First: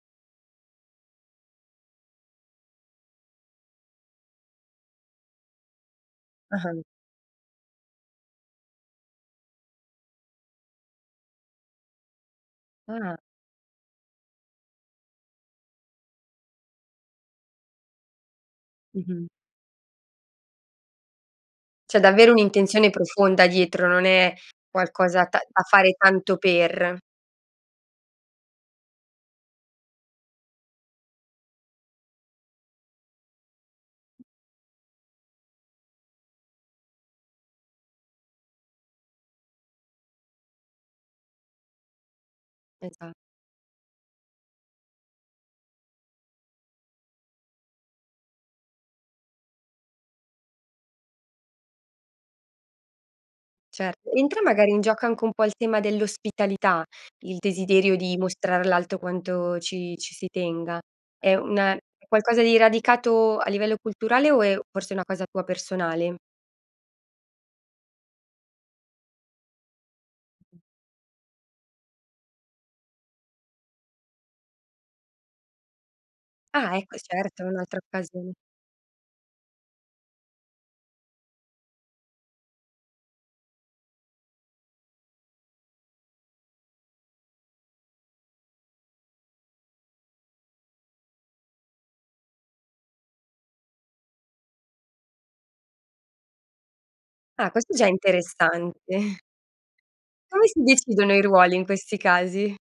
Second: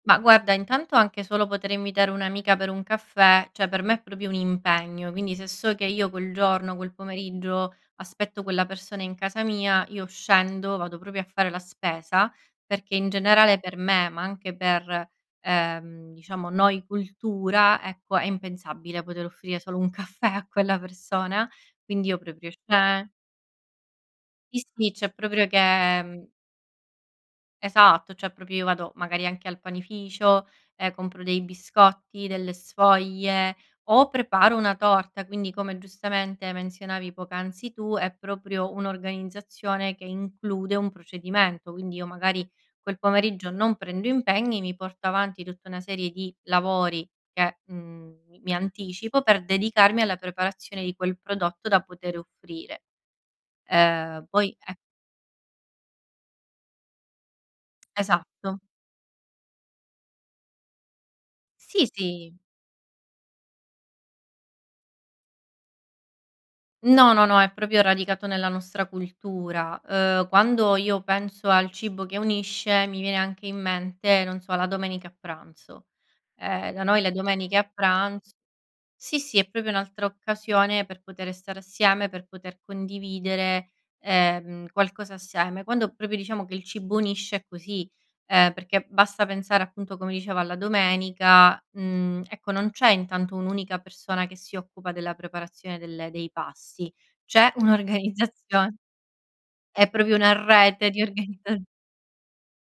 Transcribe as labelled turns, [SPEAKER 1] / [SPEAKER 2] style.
[SPEAKER 1] Ma guarda, intanto anche solo potere invitare un'amica per un caffè, cioè per me è proprio un impegno, quindi se so che io quel giorno,
[SPEAKER 2] Ah-ah.
[SPEAKER 1] quel pomeriggio aspetto quella persona in casa mia, io scendo, vado proprio a fare la spesa, perché in
[SPEAKER 2] Ah.
[SPEAKER 1] generale per me, ma anche per, ehm, diciamo noi cultura, ecco è impensabile poter
[SPEAKER 2] Mh-mh.
[SPEAKER 1] offrire solo un caffè a quella persona.
[SPEAKER 2] C'è
[SPEAKER 1] Quindi io
[SPEAKER 2] davvero
[SPEAKER 1] proprio
[SPEAKER 2] un'intenzione
[SPEAKER 1] sce
[SPEAKER 2] profonda dietro, non è
[SPEAKER 1] Sì, sì, cioè
[SPEAKER 2] qualcosa ta
[SPEAKER 1] proprio che,
[SPEAKER 2] da fare
[SPEAKER 1] mhmm
[SPEAKER 2] tanto per.
[SPEAKER 1] Esatto, cioè proprio io vado, magari anche al panificio e compro dei biscotti, delle sfoglie o preparo una torta. Quindi, come giustamente menzionavi poc'anzi tu, è proprio un'organizzazione che include un procedimento. Quindi io magari quel
[SPEAKER 2] Esa
[SPEAKER 1] pomeriggio non prendo impegni, mi porto avanti tutta una serie di lavori che, mhmm, mi mi anticipo per dedicarmi alla preparazione di quel prodotto da poter offrire.
[SPEAKER 2] Certo,
[SPEAKER 1] Ehm,
[SPEAKER 2] entra
[SPEAKER 1] poi
[SPEAKER 2] magari
[SPEAKER 1] e
[SPEAKER 2] in gioco anche un po' il tema dell'ospitalità, il desiderio di
[SPEAKER 1] Esatto.
[SPEAKER 2] mostrare all'alto quanto ci ci si tenga. È una un
[SPEAKER 1] Sì, sì.
[SPEAKER 2] qualcosa di radicato a livello culturale o è forse una cosa tua personale?
[SPEAKER 1] No, no, no, è proprio radicato nella nostra cultura. Uhm, quando io penso al cibo che unisce mi viene anche in mente, non so, la domenica a pranzo. Ehm,
[SPEAKER 2] Ah,
[SPEAKER 1] da
[SPEAKER 2] ecco,
[SPEAKER 1] noi le
[SPEAKER 2] certo, è
[SPEAKER 1] domeniche a
[SPEAKER 2] un'altra occasione.
[SPEAKER 1] pranz sì, sì, è proprio un'altra occasione per potere stare assieme, per poter condividere, ehm, qualcosa assieme. Quando proprio diciamo che il cibo unisce è così, ehm, perché basta pensare appunto come dicevo alla domenica, mhmm, ecco non c'è intanto un'unica persona che si occupa della preparazione delle dei pasti,
[SPEAKER 2] Ah,
[SPEAKER 1] c'è
[SPEAKER 2] questo è già interessante.
[SPEAKER 1] un'organizzazion è proprio una
[SPEAKER 2] Come si
[SPEAKER 1] rete di
[SPEAKER 2] decidono i ruoli
[SPEAKER 1] organizza
[SPEAKER 2] in questi casi?